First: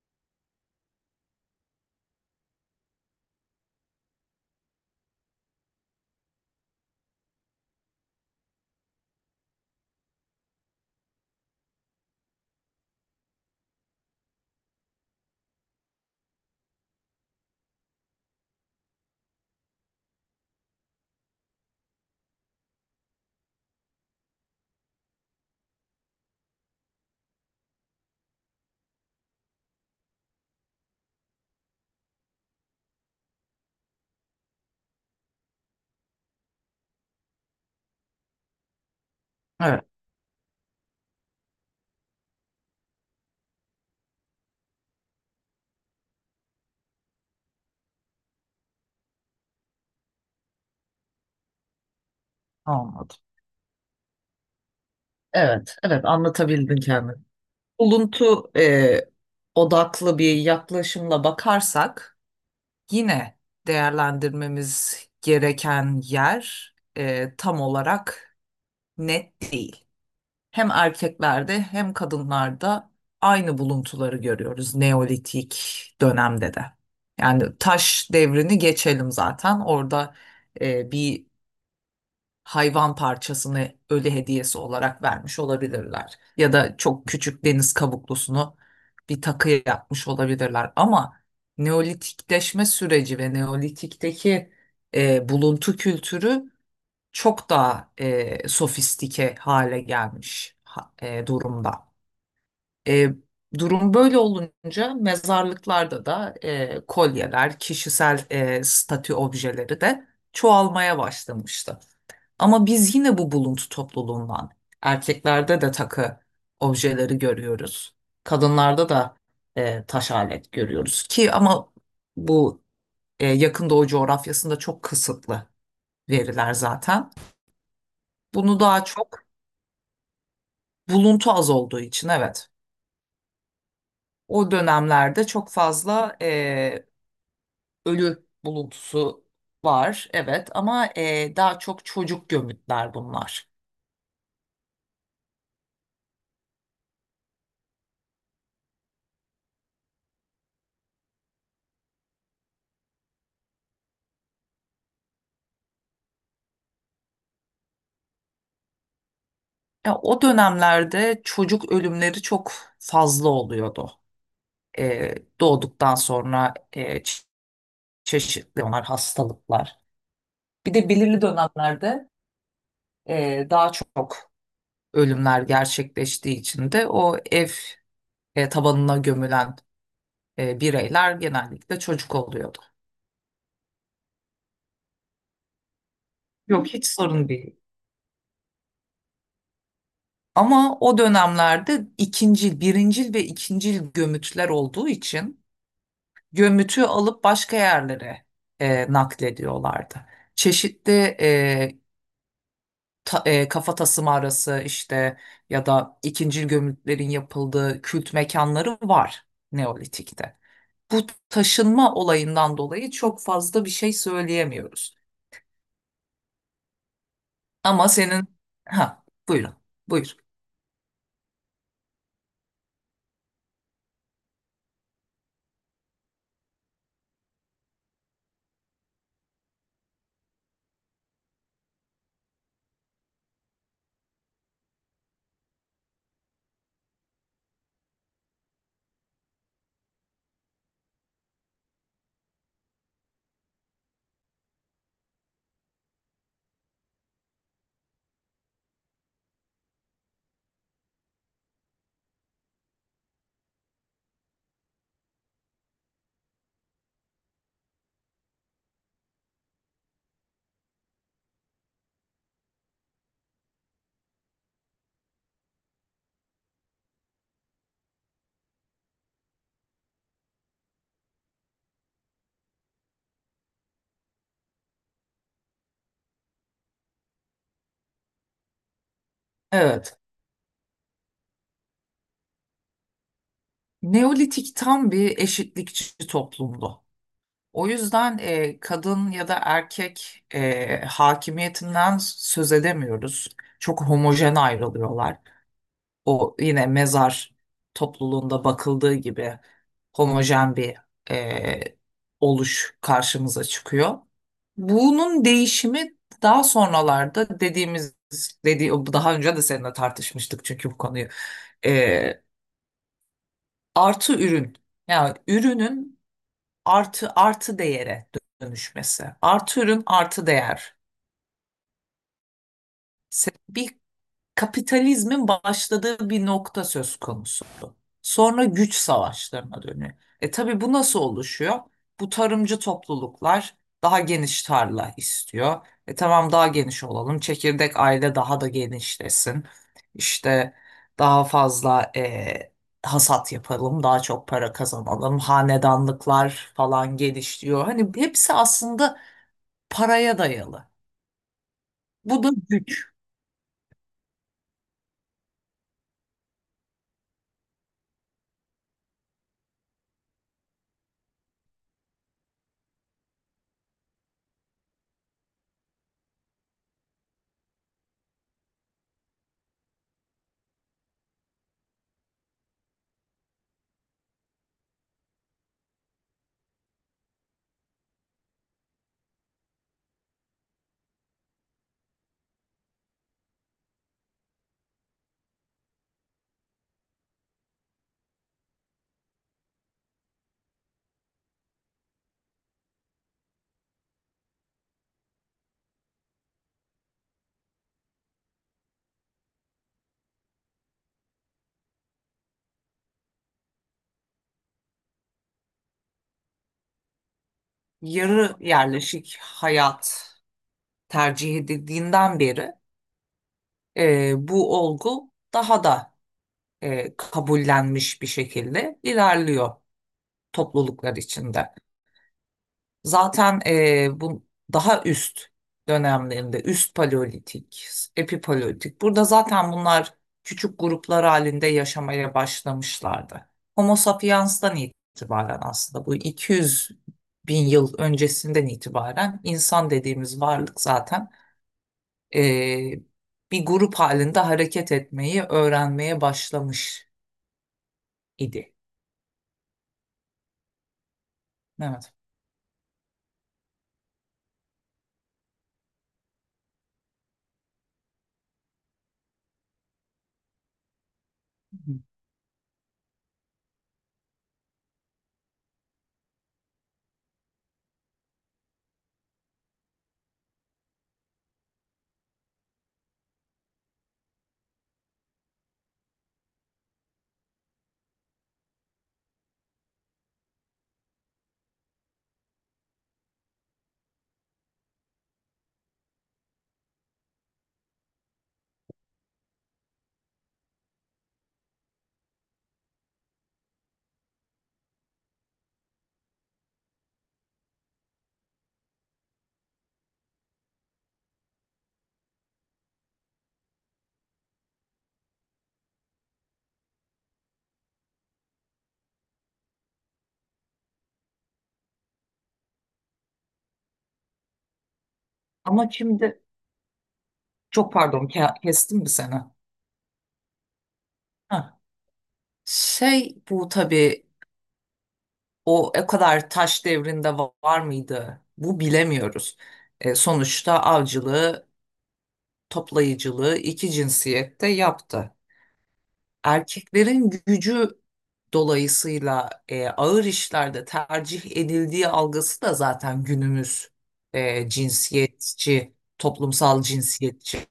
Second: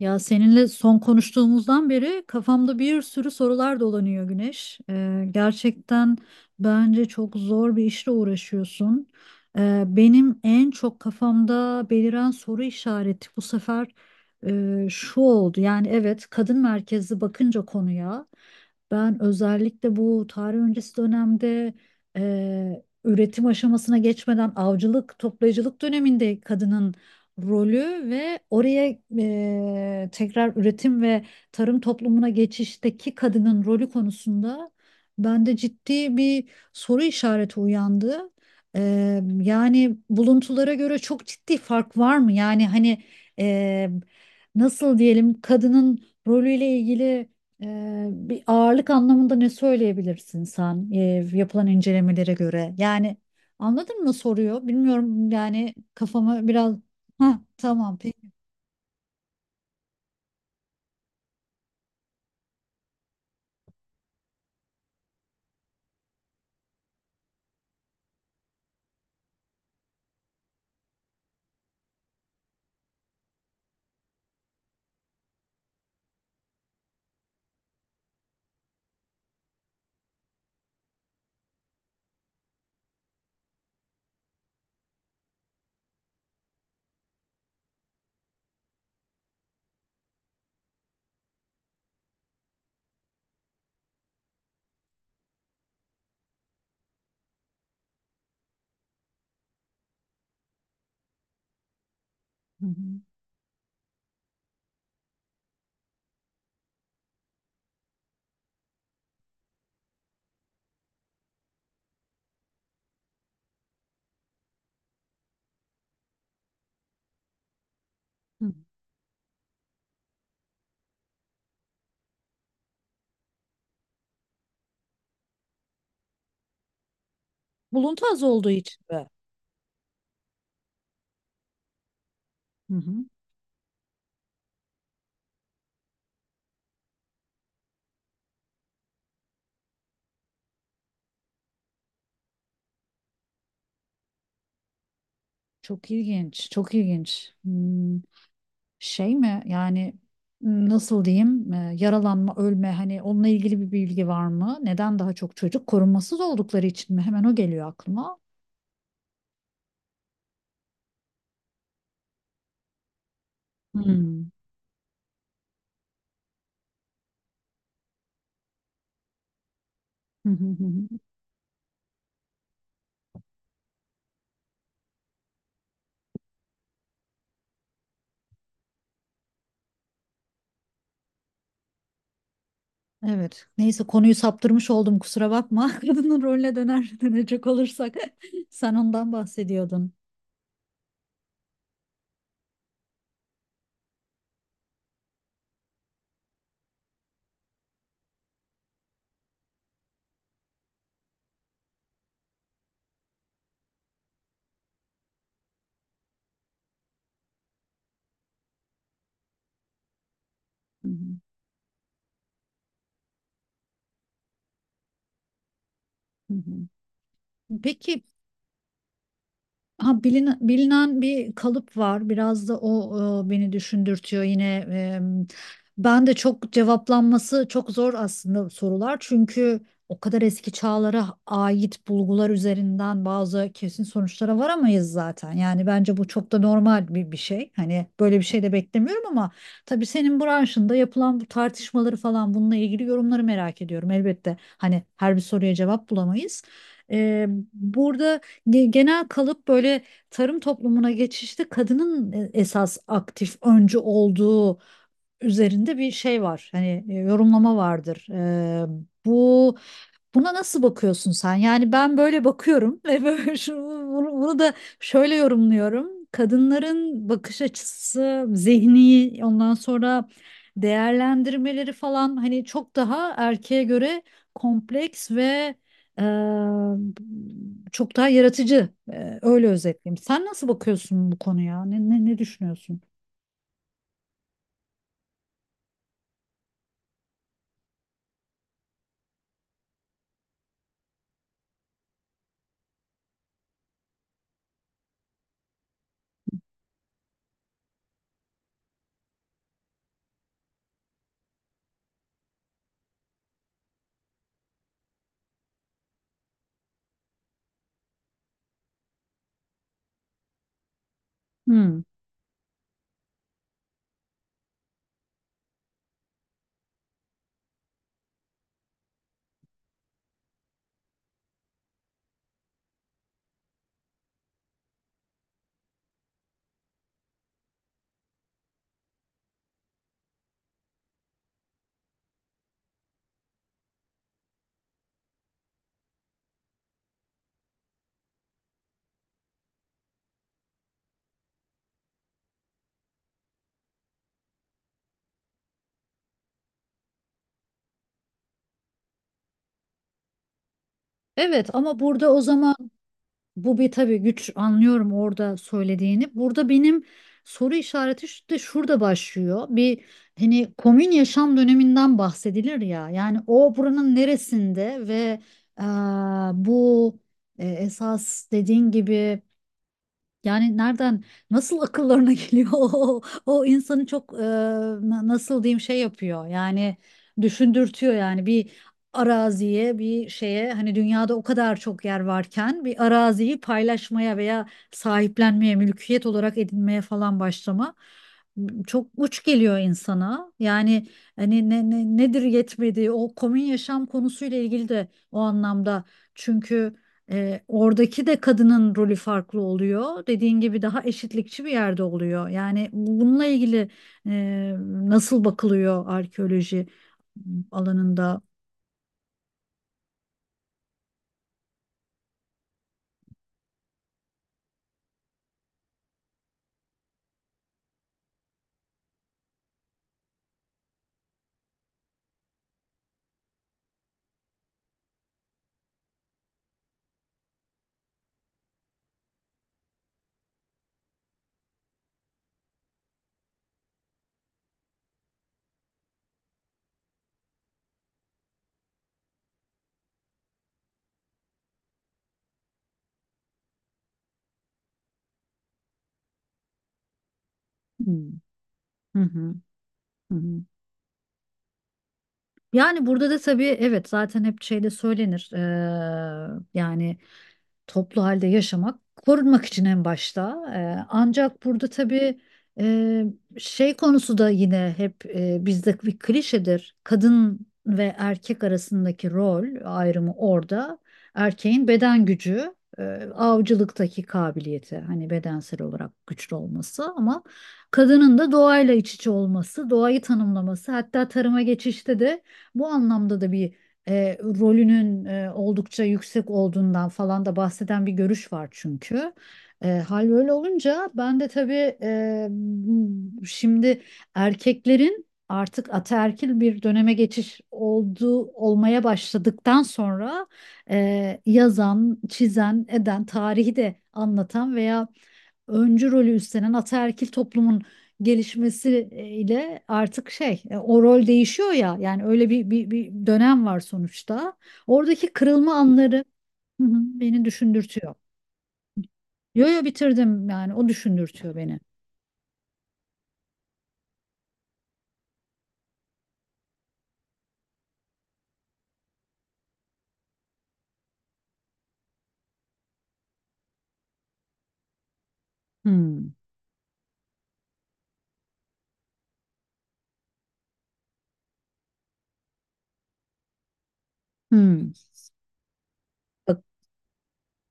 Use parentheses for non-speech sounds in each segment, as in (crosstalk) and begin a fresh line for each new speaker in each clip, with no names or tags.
Ya seninle son konuştuğumuzdan beri kafamda bir sürü sorular dolanıyor Güneş. Gerçekten bence çok zor bir işle uğraşıyorsun. Benim en çok kafamda beliren soru işareti bu sefer şu oldu. Yani evet kadın merkezli bakınca konuya ben özellikle bu tarih öncesi dönemde üretim aşamasına geçmeden avcılık, toplayıcılık döneminde kadının rolü ve oraya tekrar üretim ve tarım toplumuna geçişteki kadının rolü konusunda bende ciddi bir soru işareti uyandı.
Evet,
Yani buluntulara göre çok ciddi fark var mı? Yani hani e, nasıl diyelim kadının rolüyle ilgili bir ağırlık anlamında ne söyleyebilirsin sen yapılan incelemelere göre? Yani
anladım.
anladın mı soruyor? Bilmiyorum yani
Evet, evet
kafama biraz...
anlatabildin kendini.
Ha, tamam peki.
Buluntu odaklı bir yaklaşımla bakarsak yine değerlendirmemiz gereken yer tam olarak net değil. Hem erkeklerde hem kadınlarda aynı buluntuları görüyoruz Neolitik dönemde de. Yani taş devrini geçelim zaten orada bir hayvan parçasını ölü hediyesi olarak vermiş olabilirler. Ya da çok küçük deniz kabuklusunu bir takı yapmış olabilirler. Ama Neolitikleşme süreci ve Neolitik'teki buluntu kültürü çok daha sofistike hale gelmiş durumda.
Hı hı,
E, Durum böyle olunca mezarlıklarda da kolyeler, kişisel statü objeleri de çoğalmaya başlamıştı. Ama biz yine bu buluntu topluluğundan erkeklerde de takı objeleri görüyoruz.
hı.
Kadınlarda da taş alet görüyoruz ki ama bu yakın doğu coğrafyasında çok kısıtlı veriler zaten.
Buluntu az olduğu
Bunu
için
daha
mi?
çok buluntu az olduğu için evet.
Hı. Hı.
O dönemlerde çok fazla ölü buluntusu var evet ama daha çok çocuk gömütler bunlar.
Çok ilginç, çok ilginç. Hmm, şey mi yani nasıl diyeyim yaralanma, ölme hani onunla ilgili bir bilgi var mı? Neden daha çok çocuk korumasız oldukları için mi? Hemen o geliyor aklıma.
Ya o dönemlerde çocuk ölümleri çok fazla oluyordu.
Hmm.
Doğduktan sonra çeşitli onlar hastalıklar.
Hı hı hı
Bir de
hı.
belirli dönemlerde daha çok ölümler gerçekleştiği için de o ev tabanına gömülen bireyler genellikle çocuk oluyordu.
Evet. Neyse konuyu saptırmış oldum kusura bakma. (laughs) Kadının rolüne
Yok, hiç
döner
sorun
dönecek
değil.
olursak (laughs) sen ondan bahsediyordun.
Ama o dönemlerde ikincil, birincil ve ikincil gömütler olduğu için gömütü alıp başka yerlere naklediyorlardı. Çeşitli e, kafa tasımı arası işte ya da ikincil gömütlerin yapıldığı kült mekanları var Neolitik'te.
Hı hı
Bu taşınma olayından dolayı çok fazla bir şey söyleyemiyoruz.
hı hı.
Ama
Peki.
senin... Ha, buyurun,
Ha,
buyur.
bilinen, bilinen bir kalıp var. Biraz da o beni düşündürtüyor yine. e, Ben de çok cevaplanması çok zor aslında sorular. Çünkü o kadar eski çağlara ait bulgular üzerinden bazı kesin sonuçlara varamayız zaten. Yani bence bu çok da normal bir şey. Hani böyle bir şey de beklemiyorum ama tabii senin branşında yapılan bu tartışmaları falan bununla ilgili yorumları merak ediyorum. Elbette hani her bir soruya cevap bulamayız. E, burada genel kalıp böyle tarım toplumuna geçişte kadının esas aktif öncü olduğu üzerinde bir şey var. Hani yorumlama vardır. Bu. Buna nasıl bakıyorsun sen? Yani ben böyle bakıyorum (laughs) ve böyle bunu da şöyle yorumluyorum. Kadınların bakış açısı, zihni, ondan sonra değerlendirmeleri falan hani çok daha erkeğe göre kompleks ve e, çok daha yaratıcı. E, öyle özetleyeyim.
Evet,
Sen nasıl bakıyorsun bu konuya? Ne düşünüyorsun?
Neolitik tam bir eşitlikçi toplumdu. O yüzden kadın ya da erkek hakimiyetinden söz edemiyoruz. Çok homojen ayrılıyorlar. O yine mezar topluluğunda bakıldığı gibi homojen bir e, oluş karşımıza çıkıyor. Bunun değişimi daha sonralarda dediğimiz daha önce de seninle tartışmıştık çünkü bu konuyu.
Hmm.
E, Artı ürün, yani ürünün artı değere dönüşmesi. Artı ürün, artı değer. Bir kapitalizmin başladığı bir nokta söz konusu. Sonra güç savaşlarına dönüyor. E tabii bu nasıl oluşuyor? Bu tarımcı topluluklar daha geniş tarla istiyor. E tamam, daha geniş olalım. Çekirdek aile daha da genişlesin. İşte daha fazla hasat yapalım, daha çok para kazanalım. Hanedanlıklar falan gelişiyor. Hani hepsi aslında paraya dayalı.
Evet ama burada o
Bu da
zaman.
güç.
Bu bir tabii güç anlıyorum orada söylediğini. Burada benim soru işareti de şurada başlıyor. Bir hani komün yaşam döneminden bahsedilir ya. Yani o buranın neresinde ve eee, bu esas dediğin gibi yani nereden nasıl akıllarına (laughs) geliyor o, o insanı çok nasıl diyeyim şey yapıyor yani düşündürtüyor yani bir araziye bir şeye hani dünyada o kadar çok yer varken bir araziyi paylaşmaya veya sahiplenmeye mülkiyet olarak edinmeye falan başlama çok uç geliyor insana yani hani nedir yetmedi o komün yaşam konusuyla ilgili de o anlamda çünkü oradaki de kadının rolü farklı oluyor. Dediğin gibi daha eşitlikçi bir yerde oluyor. Yani bununla ilgili e, nasıl bakılıyor arkeoloji alanında?
Yarı yerleşik hayat tercih edildiğinden beri bu olgu daha da kabullenmiş bir şekilde ilerliyor topluluklar içinde. Zaten bu daha üst dönemlerinde üst paleolitik, epipaleolitik burada zaten bunlar küçük gruplar halinde yaşamaya başlamışlardı. Homo sapiens'ten itibaren aslında bu 200 bin yıl öncesinden itibaren insan dediğimiz varlık zaten e, bir grup halinde hareket etmeyi öğrenmeye başlamış
Hmm.
idi.
Hı hı. Hı hı.
Evet.
Yani burada da tabii evet zaten hep şeyde söylenir. Yani toplu halde yaşamak korunmak için en başta. Ancak burada
Hı.
tabii e, şey konusu da yine hep bizde bir klişedir. Kadın ve erkek arasındaki rol ayrımı orada. Erkeğin beden gücü, e, avcılıktaki kabiliyeti hani bedensel olarak güçlü olması ama kadının da doğayla iç içe olması, doğayı tanımlaması, hatta tarıma geçişte de bu anlamda da bir rolünün oldukça yüksek olduğundan falan da bahseden bir görüş var çünkü. Hal böyle olunca ben de tabii şimdi erkeklerin artık ataerkil bir döneme geçiş olmaya başladıktan sonra yazan, çizen, eden, tarihi de anlatan veya öncü rolü üstlenen ataerkil toplumun gelişmesiyle artık şey o rol değişiyor ya yani öyle bir dönem var sonuçta. Oradaki kırılma
Ama
anları
şimdi
hı hı, beni
çok
düşündürtüyor.
pardon, kestim mi seni?
Yo yo bitirdim yani o düşündürtüyor beni.
Ha. Şey, bu tabii o kadar taş devrinde var mıydı? Bu bilemiyoruz. E, sonuçta avcılığı, toplayıcılığı iki cinsiyette yaptı.
Hmm.
Erkeklerin gücü dolayısıyla ağır işlerde tercih edildiği algısı da zaten günümüz
Hmm.
cinsiyetçi,
Bak-
toplumsal cinsiyetçi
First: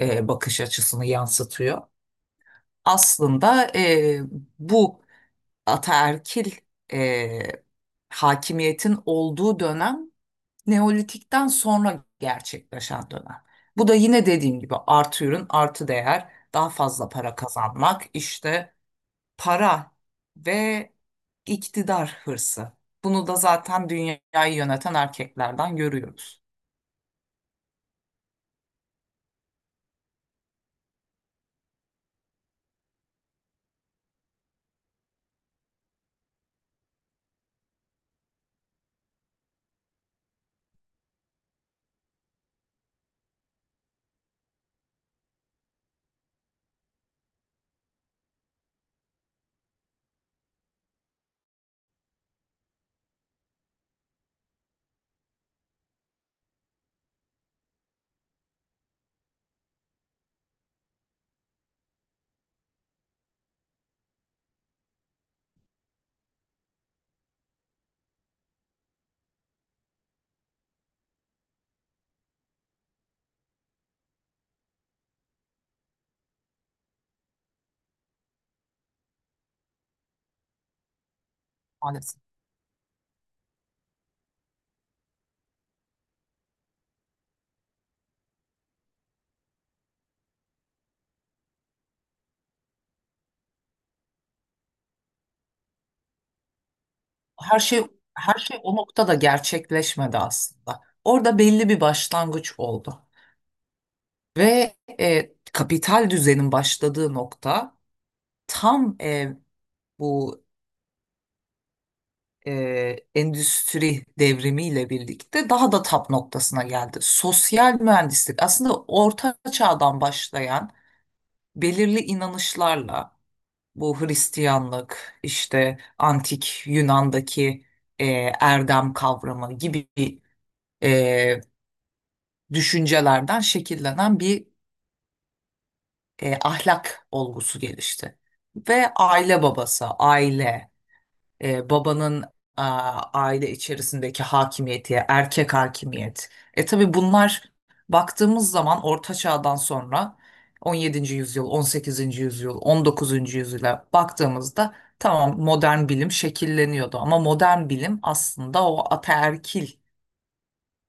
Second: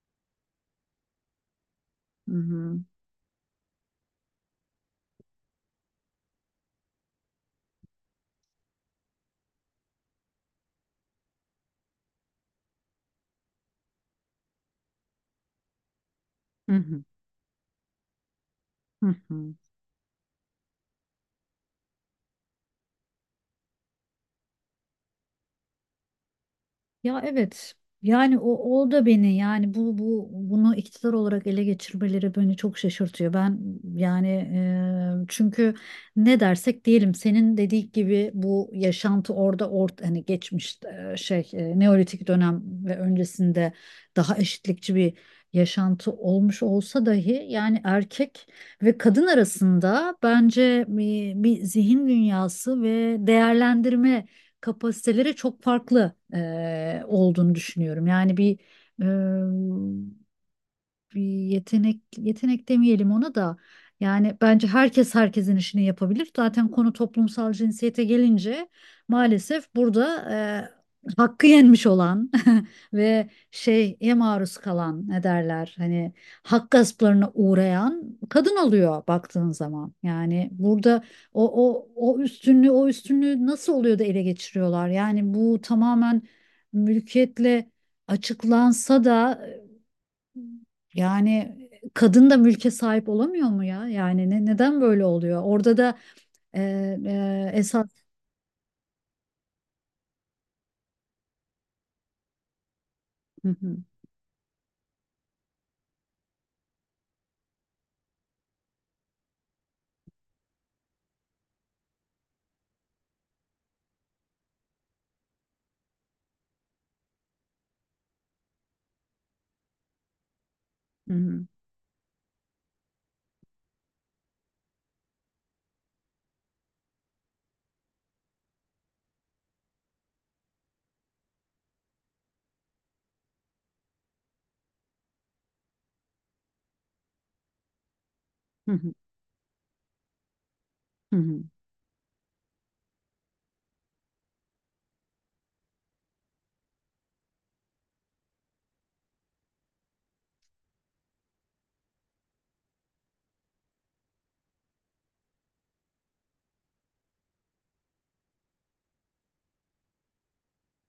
bakış açısını yansıtıyor.
Hı hı,
Aslında bu ataerkil e, hakimiyetin olduğu dönem Neolitik'ten sonra gerçekleşen dönem. Bu da yine dediğim gibi artı ürün, artı değer, daha
hı hı,
fazla para kazanmak, işte
hı hı.
para ve iktidar hırsı. Bunu da zaten dünyayı yöneten erkeklerden görüyoruz
Ya evet. Yani o, o da beni yani bu bu bunu iktidar olarak ele geçirmeleri beni çok şaşırtıyor. Ben yani çünkü ne dersek diyelim senin dediğin gibi bu yaşantı orada ort hani geçmiş şey Neolitik dönem ve öncesinde daha eşitlikçi bir yaşantı olmuş olsa dahi yani erkek ve kadın arasında bence bir zihin dünyası ve değerlendirme kapasitelere çok farklı olduğunu düşünüyorum. Yani bir e, bir yetenek yetenek demeyelim ona da yani bence herkes herkesin işini yapabilir. Zaten konu toplumsal cinsiyete gelince maalesef burada hakkı yenmiş olan (laughs) ve şeye maruz kalan, ne derler hani, hak gasplarına uğrayan kadın oluyor baktığın zaman. Yani burada o o o
maalesef.
üstünlüğü o üstünlüğü nasıl oluyor da ele geçiriyorlar? Yani bu tamamen mülkiyetle açıklansa da yani kadın da mülke sahip olamıyor mu ya? Yani neden böyle oluyor? Orada da e,
Her
esas.
şey her şey o noktada gerçekleşmedi aslında. Orada belli bir başlangıç oldu.
Hı hı,
Ve kapital düzenin başladığı nokta tam bu e, endüstri devrimiyle birlikte daha da tap noktasına geldi. Sosyal mühendislik aslında orta çağdan başlayan
hı hı,
belirli inanışlarla. Bu Hristiyanlık, işte antik Yunan'daki e, erdem kavramı gibi e, düşüncelerden şekillenen bir ahlak olgusu gelişti. Ve aile babası, aile,
hı hı,
babanın a, aile içerisindeki hakimiyeti, erkek hakimiyet. E tabii bunlar baktığımız zaman Orta Çağ'dan sonra 17. yüzyıl, 18. yüzyıl, 19. yüzyıla baktığımızda tamam modern bilim şekilleniyordu ama modern bilim aslında o ataerkil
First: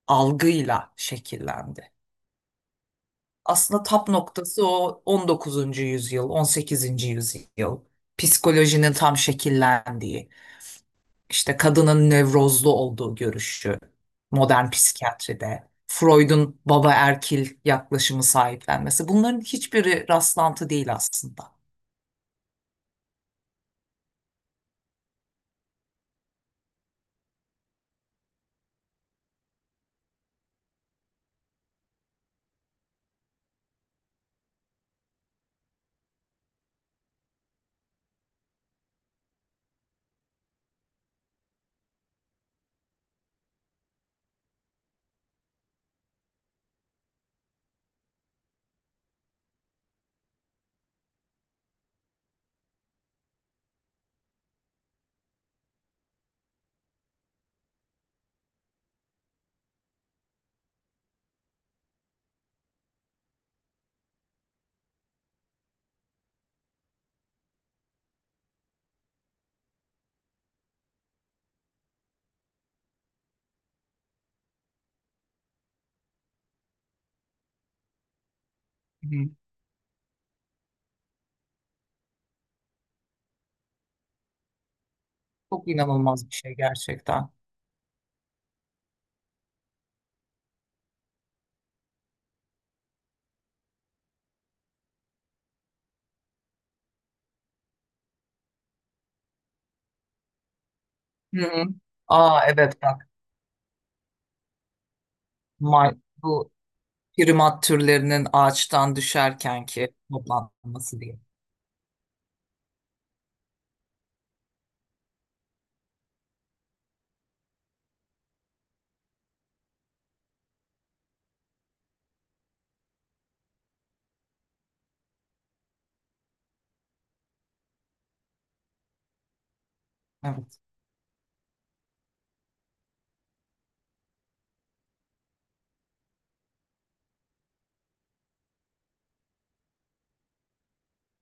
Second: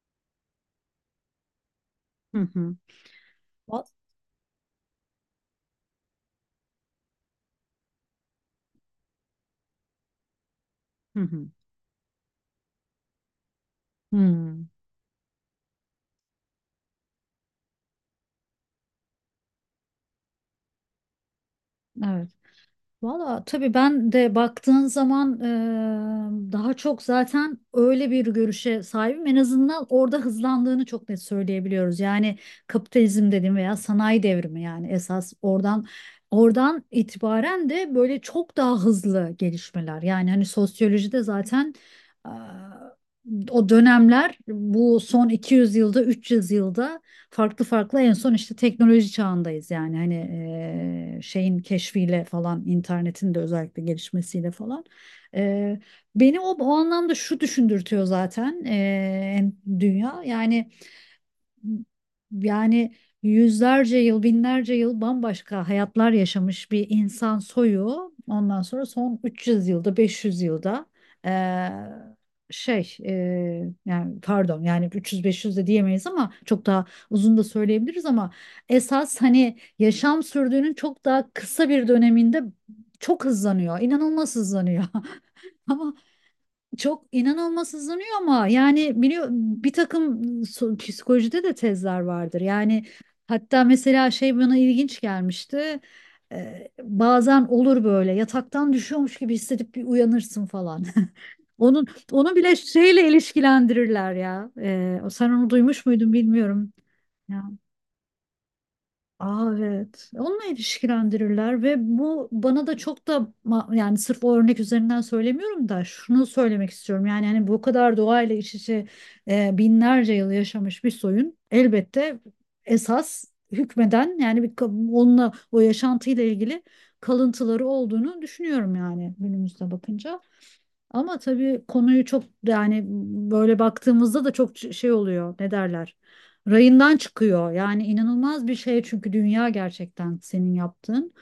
algıyla şekillendi.
hı hı, hı hı.
Aslında tap noktası o 19. yüzyıl, 18. yüzyıl psikolojinin tam şekillendiği,
Hı hı,
İşte kadının nevrozlu olduğu görüşü
hı.
modern psikiyatride, Freud'un baba erkil yaklaşımı sahiplenmesi bunların hiçbiri rastlantı değil aslında.
Evet. Valla tabii ben de baktığın zaman daha çok zaten öyle bir görüşe sahibim. En azından orada hızlandığını çok net söyleyebiliyoruz. Yani kapitalizm dediğim veya sanayi devrimi yani esas oradan itibaren de böyle çok daha hızlı gelişmeler. Yani hani sosyolojide zaten eee, o dönemler bu son 200 yılda 300 yılda farklı farklı en son işte teknoloji çağındayız yani hani şeyin keşfiyle falan internetin de özellikle gelişmesiyle falan. E, beni o, o anlamda şu düşündürtüyor zaten dünya yani yani yüzlerce yıl, binlerce yıl bambaşka hayatlar yaşamış bir insan soyu. Ondan sonra son 300 yılda, 500 yılda eee, şey yani pardon yani 300-500 de diyemeyiz ama çok daha uzun da söyleyebiliriz ama
Hı
esas
hı.
hani yaşam sürdüğünün çok daha kısa bir döneminde çok hızlanıyor. İnanılmaz hızlanıyor. (laughs)
Çok
Ama
inanılmaz bir şey
çok
gerçekten.
inanılmaz hızlanıyor ama yani biliyor bir takım psikolojide de tezler vardır. Yani hatta mesela şey bana ilginç gelmişti. Bazen olur böyle yataktan düşüyormuş gibi hissedip bir uyanırsın falan. (laughs)
Hı. Hı.
Onu
Aa
bile
evet,
şeyle
bak,
ilişkilendirirler ya. Sen onu duymuş
May-
muydun
bu
bilmiyorum.
primat türlerinin ağaçtan
Aa,
düşerkenki
evet. Onunla
toplanması diye.
ilişkilendirirler ve bu bana da çok da yani sırf o örnek üzerinden söylemiyorum da şunu söylemek istiyorum. Yani hani bu kadar doğayla iç içe binlerce yıl yaşamış bir soyun elbette esas hükmeden yani bir onunla o yaşantıyla ilgili kalıntıları olduğunu düşünüyorum yani günümüzde bakınca.
Evet.
Ama tabii konuyu çok yani böyle baktığımızda da çok şey oluyor. Ne derler? Rayından çıkıyor. Yani inanılmaz bir şey çünkü dünya gerçekten senin yaptığın.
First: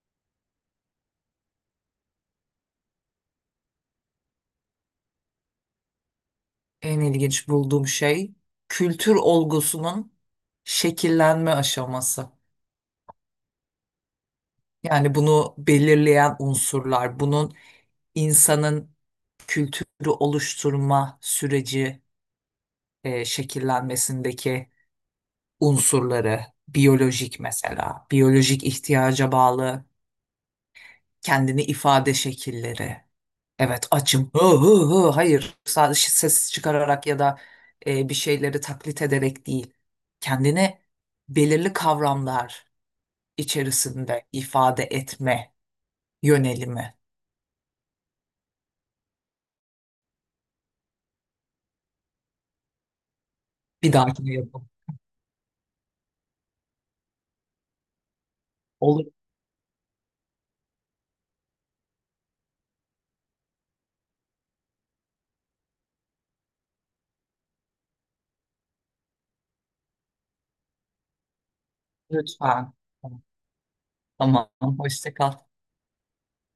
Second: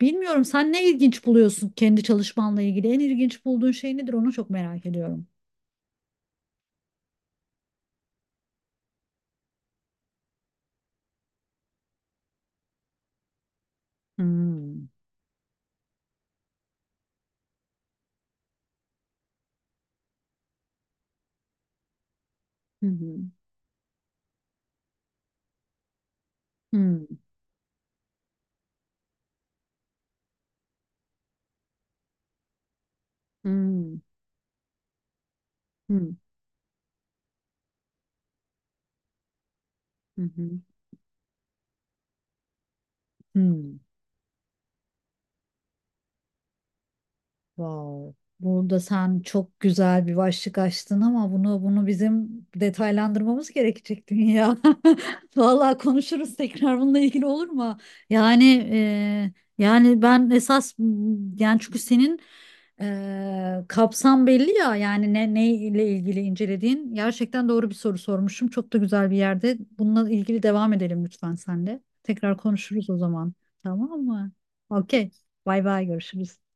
Bilmiyorum sen ne ilginç buluyorsun kendi çalışmanla ilgili? En ilginç bulduğun şey nedir? Onu çok merak ediyorum.
En ilginç bulduğum şey kültür olgusunun şekillenme aşaması.
Hmm.
Yani bunu belirleyen unsurlar, bunun insanın kültürü oluşturma süreci
Hı hı.
şekillenmesindeki unsurları,
Hmm.
biyolojik mesela, biyolojik ihtiyaca bağlı kendini ifade şekilleri. Evet,
Hmm.
açım. Hı hı hı. Hayır, sadece
Hmm.
ses çıkararak ya da bir şeyleri taklit ederek değil.
Hı hı.
Kendini belirli kavramlar
Hmm.
içerisinde ifade etme yönelimi.
Wow. Burada sen çok güzel bir başlık açtın ama bunu bizim detaylandırmamız
Bir
gerekecek
dahakine
dünya.
yapalım.
(laughs) Vallahi konuşuruz tekrar bununla ilgili olur mu? Yani
Olur.
e, yani ben esas yani çünkü senin kapsam belli ya yani ne ne ile ilgili incelediğin gerçekten doğru bir soru sormuşum. Çok da güzel bir yerde. Bununla ilgili devam edelim lütfen sen de. Tekrar
Lütfen.
konuşuruz o
Tamam.
zaman. Tamam mı?
Tamam.
Okey.
Hoşça kal.
Bay bay görüşürüz.